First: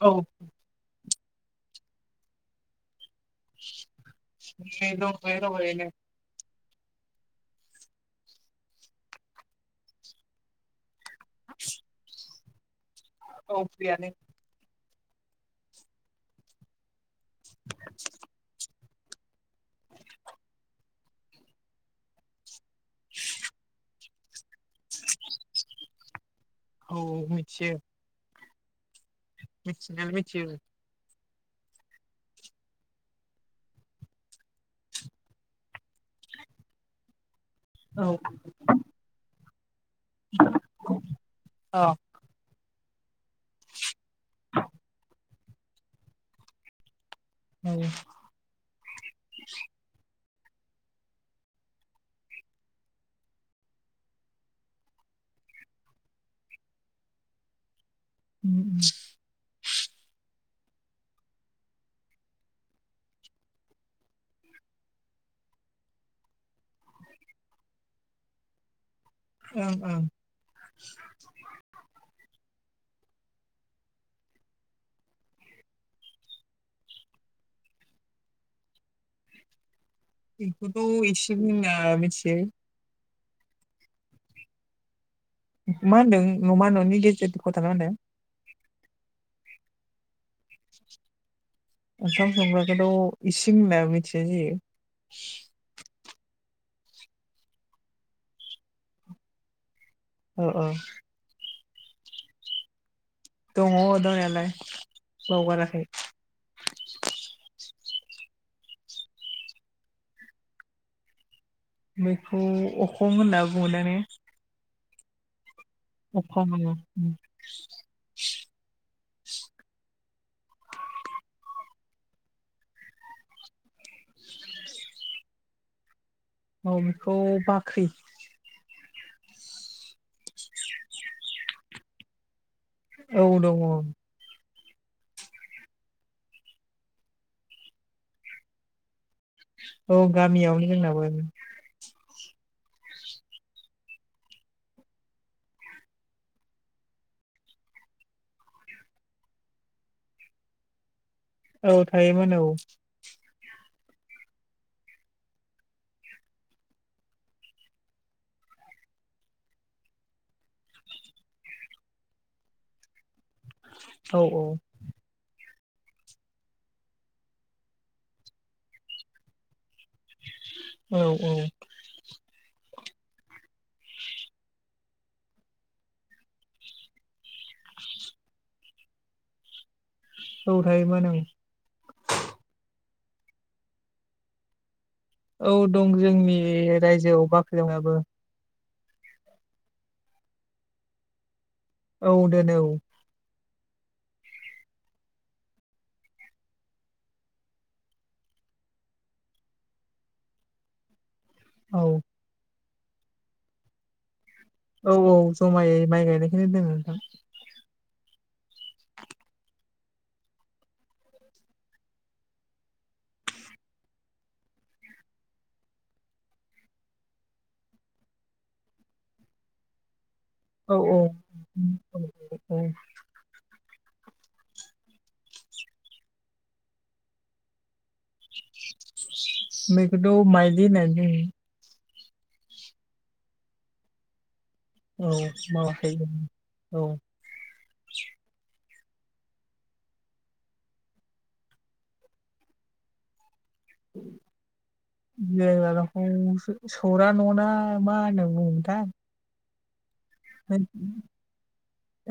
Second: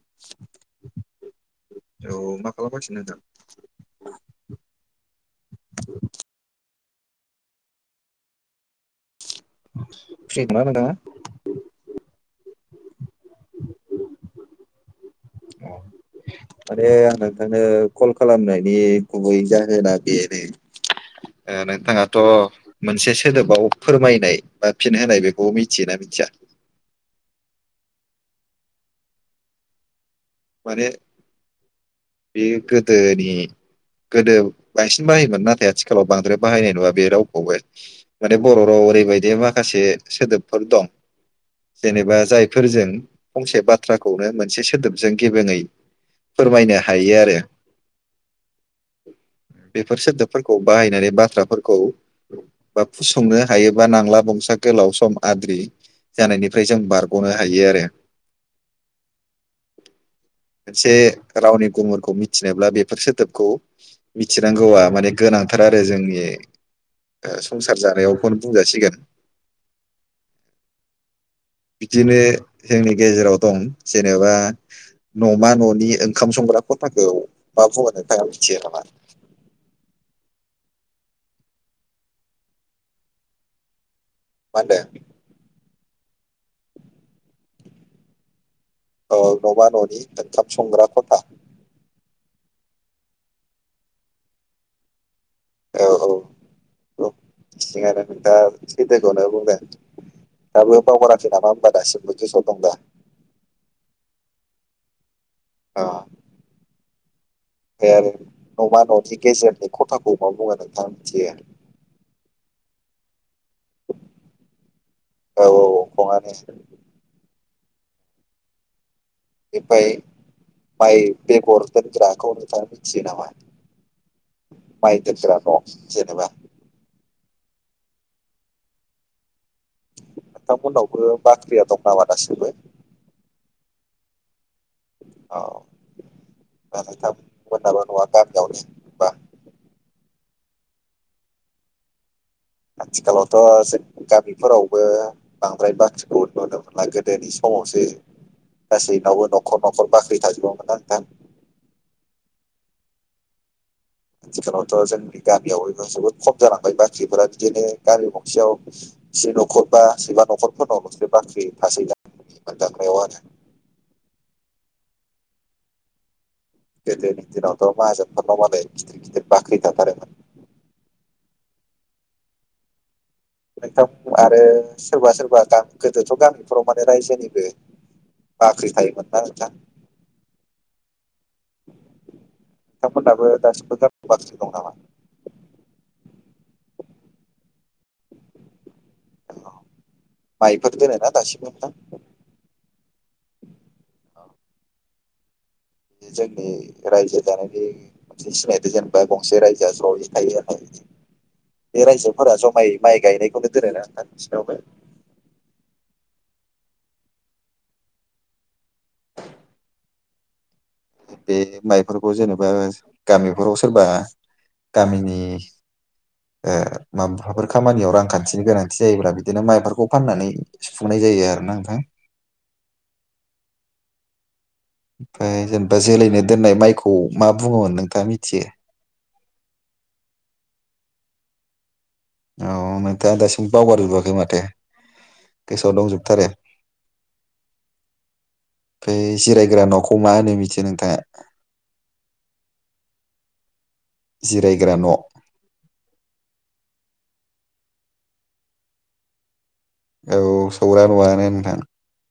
औ। औ मा खालामगासिनो? नै दं नै दं ओरैनो। फ्रिखाना नोंथाङा? औ फ्रियानो। माने आं नोंथांनो कल खालामनायनि गुबै जाहोना बेनो ओ नोंथाङाथ' मोनसे सोदोबाव फोरमायनाय बा फिन होनाय बेखौ मिथियोना मिथिया? औ मिथियो। मिथिनाया मिथ माने बे गोदोनि गोदो बांसिन बाहायोमोन नाथाय आथि खालाव बांद्राय बाहायनाय नुवा बे रावखौबो औ माने बर' राव ओरैबायदि माखासे सोदोबफोर दं अ जेनेबा जायफोरजों फंसे बाथ्राखौनो मोनसे सोदोब गेबेङै फोरमायनो हायो आरो औ। फोरखौ बाहायनानै बाथ्राफोरखौ फसंनो हायोबा नांला बंसा गोलाव सम आद्रि जानायनिफ्राय जों बारगनो हायो आरो। उम्म उम्म। मोनसे रावनि गुमुरखौ मिथिनोब्ला बेफोर सोदोबखौ मिथिनांगौआ माने गोनां थार आरो जोंनि ओ संसार जानायावखौनो बुंजासिगोन। ओं ओं। बिदिनो जोंनि गेजेराव दं जेनेबा न'मा न'नि ओंखाम संग्रा ख'थाखौ मा बुङो नोंथाङा मिथियो नामा? एखौथ' इसिं होनना मिथियो। मा होनदों? मा होनदों न'मा न'नि गेजेरनि खथाना होनदों? औ न'मा न'नि ओंखाम संग्रा ख'था। ओंखाम संग्राखौथ' इसिं होना मिथिनाय जायो। औ औ औ [unintelligible] नोंथाङा सैथोखौनो बुंदों। औ औ दाबो बावगाराखै नामा होमबा दासिमबो गोसोयाव दं दा? दङ दंनायालाय बावगाराखै। अ ओमफ्राय आरो न' मा न'नि गेजेरनि ख'थाखौ मा बुङो नोंथाङा मिथियो? बेखौ अखं होनना बुङोदा ने? औ औ खङानो [unintelligible] इनिफ्राय माइ बेगर दोनग्राखौ नोंथाङा मिथियो नामा? माइ दोनग्रा न' जेनबा? औ बेखौ बाख्रि नोंथां मोननावबो बाख्रिया दं नामा दासिमबो? औ दङ औ दा नोंथांमोननाबो न'आ गामियावनो होनबा? औ गामियावनो जोंनाबो। आथिखालावथ' जों गामिफोरावबो बांद्राय बाख्रिखौ नुनो मोनला गोदोनि सम यावसो गासैनावबो न'खर न'खर बाख्रि थाजोबोमोनना नोंथां? औ थायोमोन औ आथिखालावथ' जोंनि गामियाव जोबोद खम जालांबाय बाख्रिफोरा बिदिनो गामि गंसेयाव से न'खर बा जिबा सोरबा न'खरफोरनावल'सो बाख्रि थासिगोन मोनदांनायाव आरो। औ औ गोदोनि दिनावथ' माहाजोन फोरनावथ' मालाय गिदिर गिदिर बाख्रि थाथारोमोन। औ औ नोंथां आरो सोरबा सोरबा गोदोथ' गामिफोराव माने रायजोनिबो बाख्रि थायोमोन ना नोंथां औ थायोमोन ओं बिथांमोननाबो दासिमबो गामियाव बाख्रि दं नामा? औ दं जोंनि रायजोआव बाख्रि दं दाबो। माइफोर दोनोना दासिमबो नोंथां? औ दोनो औ औ जोंनि रायजो जानायनि मोनसे सिनायथि जेनेबा गंसे रायजोआ ज'यै थायो आरो औ बे रायजोफोरा जमायै माइ गायनायखौनो दोनायनोना नोंथां? बिसिनावबो औ औ जमायै माइ गायनायखौनो दोनो नोंथां। बे माइफोरखौ जेनेबा गामिफोराव सोरबा गामिनि ओ माबाफोर खामानियाव रांखानथिनि गोनांथि जायोब्ला बिदिनो माइफोरखौ फाननानै औ औ सुफुंनाय जायो आरोना नोंथां औ ओमफ्राय जेनेबा जोलैनो दोननाय माइखौ मा बुङोमोन नोंथाङा मिथियो? बेखौथ' माइलि होननानै बुङो। औ नोंथाङा दासिमबो बावगारजोबाखै माथो औ गोसोआव मावाखै दंजोबथारो औ ओमफ्राय जिरायग्रा न'खौ मा होनो मिथियो नोंथाङा? जिरायग्रा न' औ जिरायग्राखौ सौरा न'ना मा होनना बुङोमोनथाय औ सौरा नुवानो नोंथां।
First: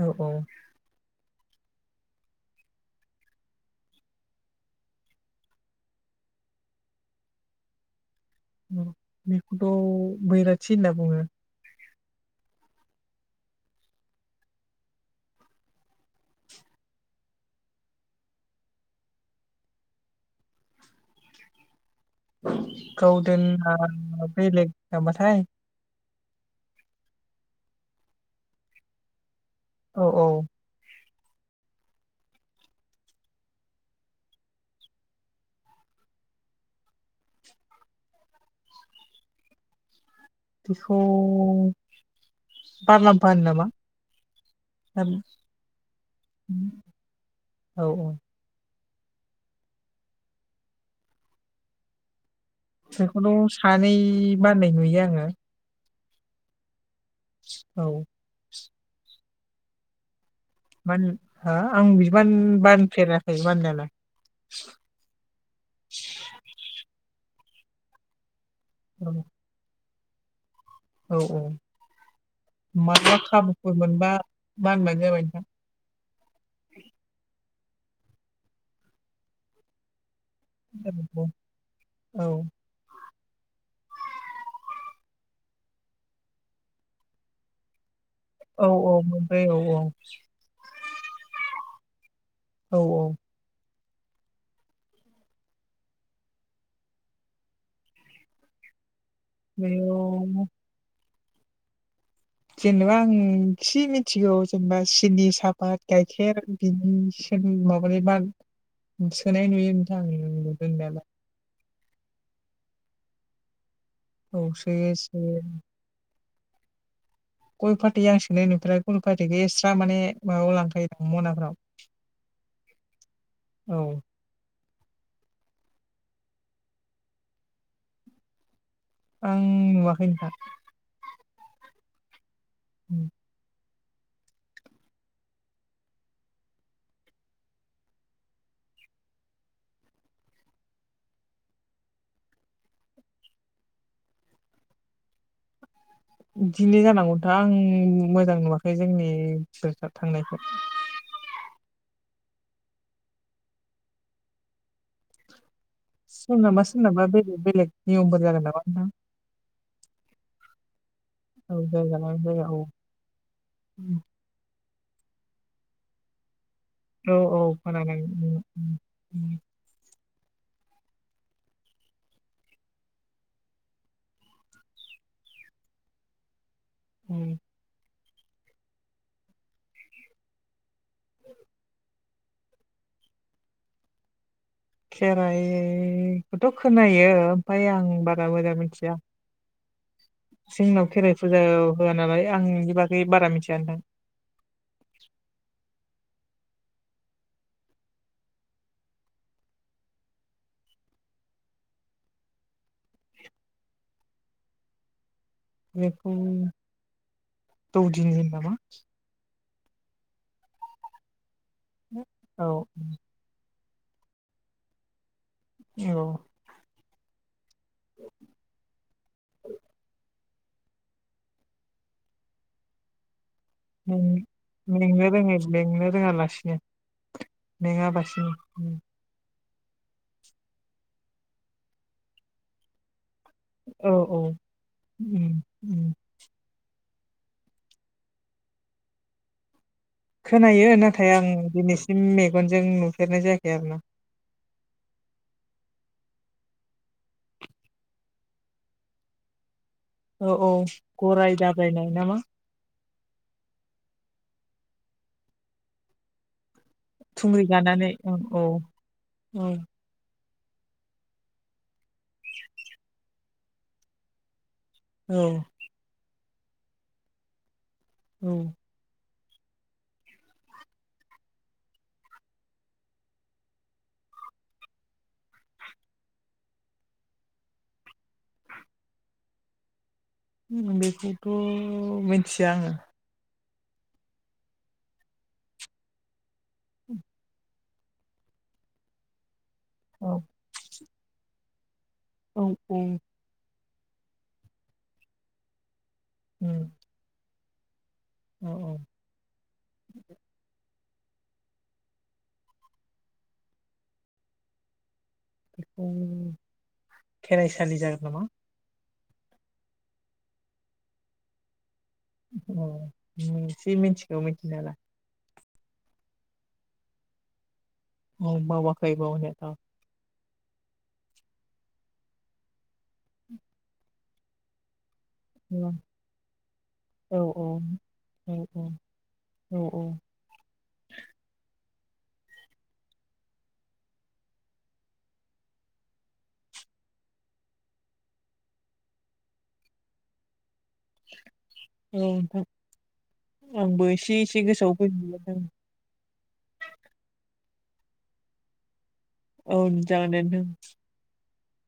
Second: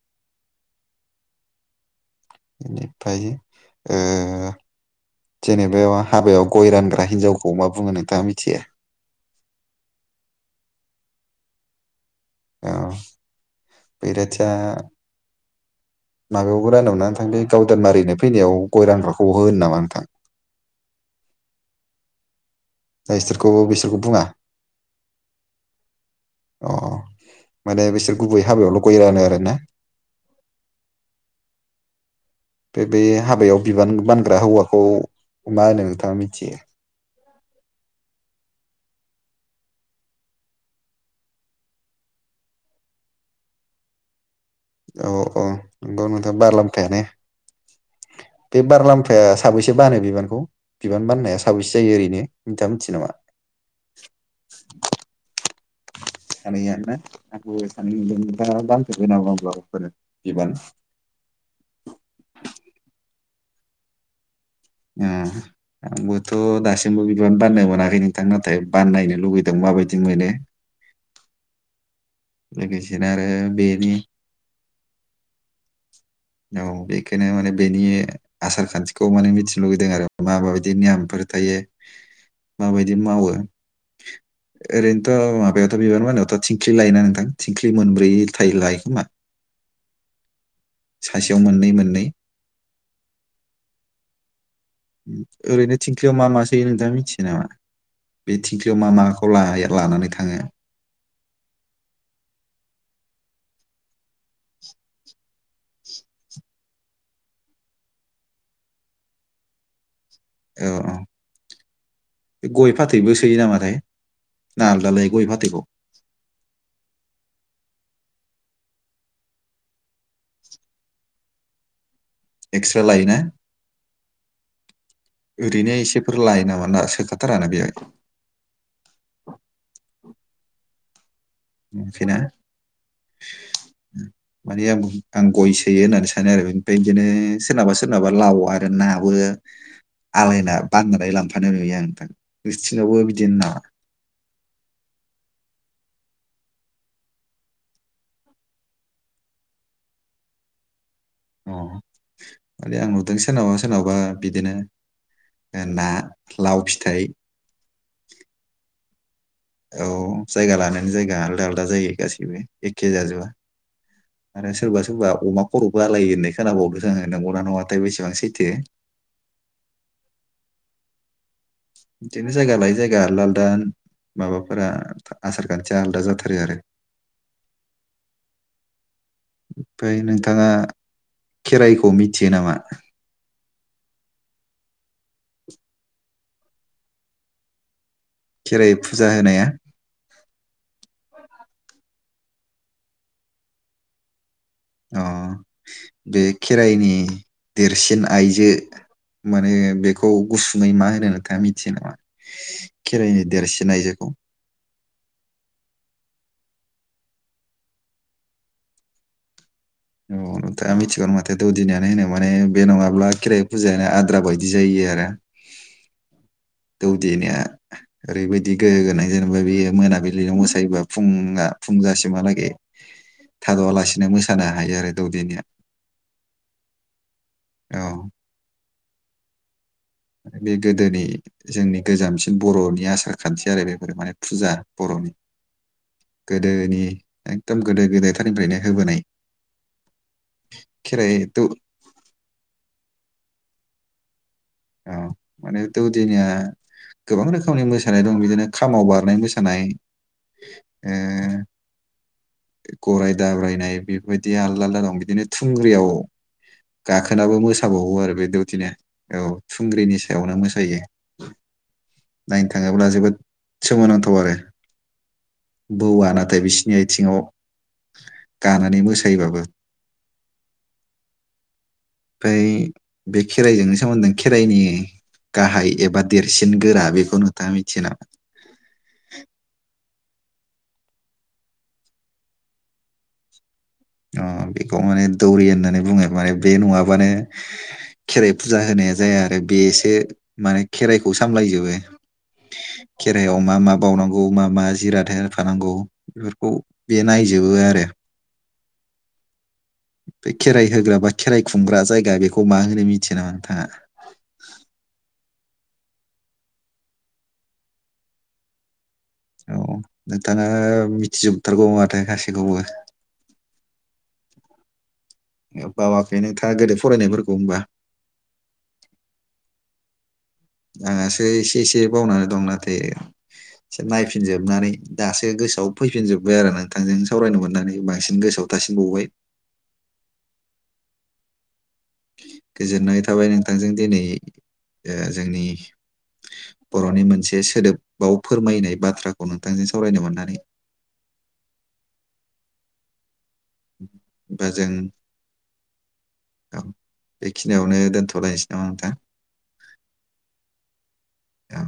औ औ बेनिफ्राय ओ जेनेबा हाबायाव गय रानग्रा हिनजावखौ मा बुङो नोंथाङा मि बेखौथ' बैराथि होनना बुङो। औ बेेराथिया माबायावबो रानावा नोंथां बे गावदान मारिनो फैनायाव गय रानग्राखौ होन नामा नोंथां? [inaudible] गाव बिसोरखौ दोनना बिसोरखौ बुङा बेलेग नामाथाय अ माने बिसोर गुबै हाबायावल' गय रानो आरो ना औ औ बे बे हाबायाव बिबान बानग्रा हौवाखौ मा होनो नोंथाङा मिथियो? [inaudible] बेखौ बारलांफा होनो नामा औ औ नंगौ नोंथां बारलामफायानो औ औ बे बारलाम फाया साबैसे बानो बिबानखौ बिबान बाननाया साबैसे जायो ओरैनो नोंथाङा मिथियो नामा बेखौथ' सानै बाननाय नुयो आङो सानैया ना आं सानै औ नुदों नोथाङा बानफेरदों नामा माब्लाबाफोर बिबान मा होन हा आं बिदि बानफेराखै बानायालाय आंबोथ' दासिमबो बिबान बाननो मोनाखै नोंथां ना थाय बाननो लुुबैदों माबादि मोनो औ औ। मा लोगोसेनो मा आरो खाबुफोर बेनि मोनबा बानबानो जाबाय नोंथां। औ बेखोनो माने बेनि आसार खान्थिखौ माने मिथिनो लुुबैदों आरो। माबा औ ओरैनोथ' माबायावथ' बिबार मायावथ' थिंख्लि लायोना नोंथां थिंख्लि मोनब्रै उथाय औ औ लायोखोमा मोनबाय औ औ सासेयाव मोननै मोननै। औ औ ओरैनो थिंख्लियाव मा मासो नोंथाङा मिथियो नामा बे थिंख्लियाव मा मा खौ लानानै लानानै थाङो। बेयाव जेनेबा आं एसे मिथिगौ जेनेबा सिनि साहापात गाइखेर बिनि माबानि बा सोनाय नुयो नथां आं औ औ नुनायालाय गय फाथैबो सोयो नामाथाय औ ना सोयो आलदालाय गय सोयो फाथैखौ गय फाथै आं सोनाय नुफोराखै गय फाथैखौ एक्सट्रा माने माबायाव लांखायो दां मनाफ्राव एक्स्रा लायोना औ ओरैनो इसेफोर लायो नामा सोखाथारानो बेहाय आं नुवाखै नोंथां नुयाखैना माने आं आं गय सोयो होननानै सानो आरो ओमफ्राय बिदिनो सोरनाबा सोरनाबा लाव आरो नाबो [inaudible] आलायना बाननानै लांफानो लुबैयो आं नोंथां नोंसिनावबो बिदिनो नामा। [inaudible] बिदिनो जानांगौ नोंथां आं मोजां नुवाखै जोंनि थांनायखौ अ माने आं नुदों सोरनावबा सोरनावबा बिदिनो ना लाव सोरनामा फिथाइ सोरनामा बेलेग बेलेग नियमफोर जागोन नामा नोंथां। औ जायगालानो जायगा आलदा औ आलदा जायो जायगा लायै गासैबो जायगा औ एखे जाजोबा सोरबा सोरबा अमा खर' जालायो होननाय खोनाबावदोंसो आङो औ औ नंगौना नङाथाय बेसेबां खोनादों सैथो दिनो जायगा लायै जायगा लालदान माबाफोरा आसार खान्थिया आलदा जाथारो आरो उम। फाय नोंथाङा खेराइखौ मि थियो नामा खेराइखौथ' खोनायो ओमफा आं बा खेराइ फुजा होनाया जोंनाव खेराइ फुजा अ होआ नालाय आं बिनि बागै बारा मिथिया नोथां। अ बे खेराइनि देरसिन आइजो माने बेखौ गुसुङै मा होनो नोंथाङा मिथियो नामा खेराइनि देरसिन नायजोखौ [unintelligible] बेखौ दौदिनि होनो नामा नंगौ नोंथाङा मिथिगौनो माथो माने औ बे नङाब्ला खेराय फुजायानो आद्रा बायदि जायो आरो औ। दौदिनिया ओरैबायदि गोहोगोनां जेनेबा बियो मोनाबिल दिनो मोसायोबा फुंङा फुंजासिमहालागे थाद'आलासिनो मोसाना मेंनो रोङै मेंनो रोङालासिनो औ मेङाबासिनो बे गोदोनि जोंनि गोजामसिन बर'नि आसार खान्थि आरो औ बेफोरो माने औ फुजा बर'नि उम उम गोदोनि एकदम गोदो गोदायथारनिफ्रायनो होबोनाय खोनायो नाथाय खेराइ आं दौ दिनैसिम मेगनजों नुफेरनाय जायाखै आरो ना औ माने दौदिनिया गोबां रोखोमनि मोसानाय दं बिदिनो खामाव बारनाय मोसानाय औ औ ओ गराय दाब्रायनाय नामा? गराय दाब्रायनाय बेफोबायदिया आलदा आलदा दं बिदिनो थुंग्रियाव गाखोनाबो थुंग्रि गानानै मोसाबावो आरो औ बे औ दौदिनिया औ थुंग्रिनि सायावनो मोसायो। नायनो थाङोब्ला जोबोद सोमोनांथाव आरो औ बौवाना थाय बिसिनि आयथिंङाव औ गानानै मोस सायोबाबो फाय बे खेराइजोंनो सोमोन्दै खेराइनि गाहाय एबा देरसिन गोरा बेखौ नोंथाङा मिथियो नामा? बेखौथ' मिनथिया आङो। अ बेखौ माने दौरि होननानै बुङो माने बे नङाबानो खेराइ फुजा होनाया नाया जाया आरो बेसो औ माने खेराइखौ सामलायजोबो औ औ। खेराइायाव मा मा बावनांगौ मा मा जिराथाय होफानांगौ बेफोरखौ उम बे नायजोबो आरो औ औ। बे खेराइ होग्रा बा खेराइ खुंग्रा जायगा बेखौ मा होनो मिथियो नामा नोंथाङा? बेखौ खेराइसालि जागोन नामा? औ नोंथाङा मिथिजोबथारगौ आ मिथिगौ मिथिनायालाय। नो बावाखै नोंथाङा गोदो फरायनायफोरखौ होमबा? औ बावाखै बावनाया ओ। आंहासो इसे इसे बावनानै दं नाथाय से नायफिनजोबनानै दासो गोसोआव फैफिनजोब्बाय आरो नोंथांजों औ सावरायनो मोननानै बांसिन औ गोसोआव औ थासिनबावबाय। औ औ। [unintelligible] गोजोननाय थाबाय नोंथांजों दिनै ओ जोंनि बर'नि मोनसे सोदोबाव फोरमायनाय बाथ्राखौ नोंथांजों सावरायनो मोननानै [inaudible] [unintelligible] आंबो एसे एसे बा जों गोसोआव फै मोनदों। खिनियावनो दोनथ'लायनोसै नामा नोंथां? औ जागोनदे नोंथां। औ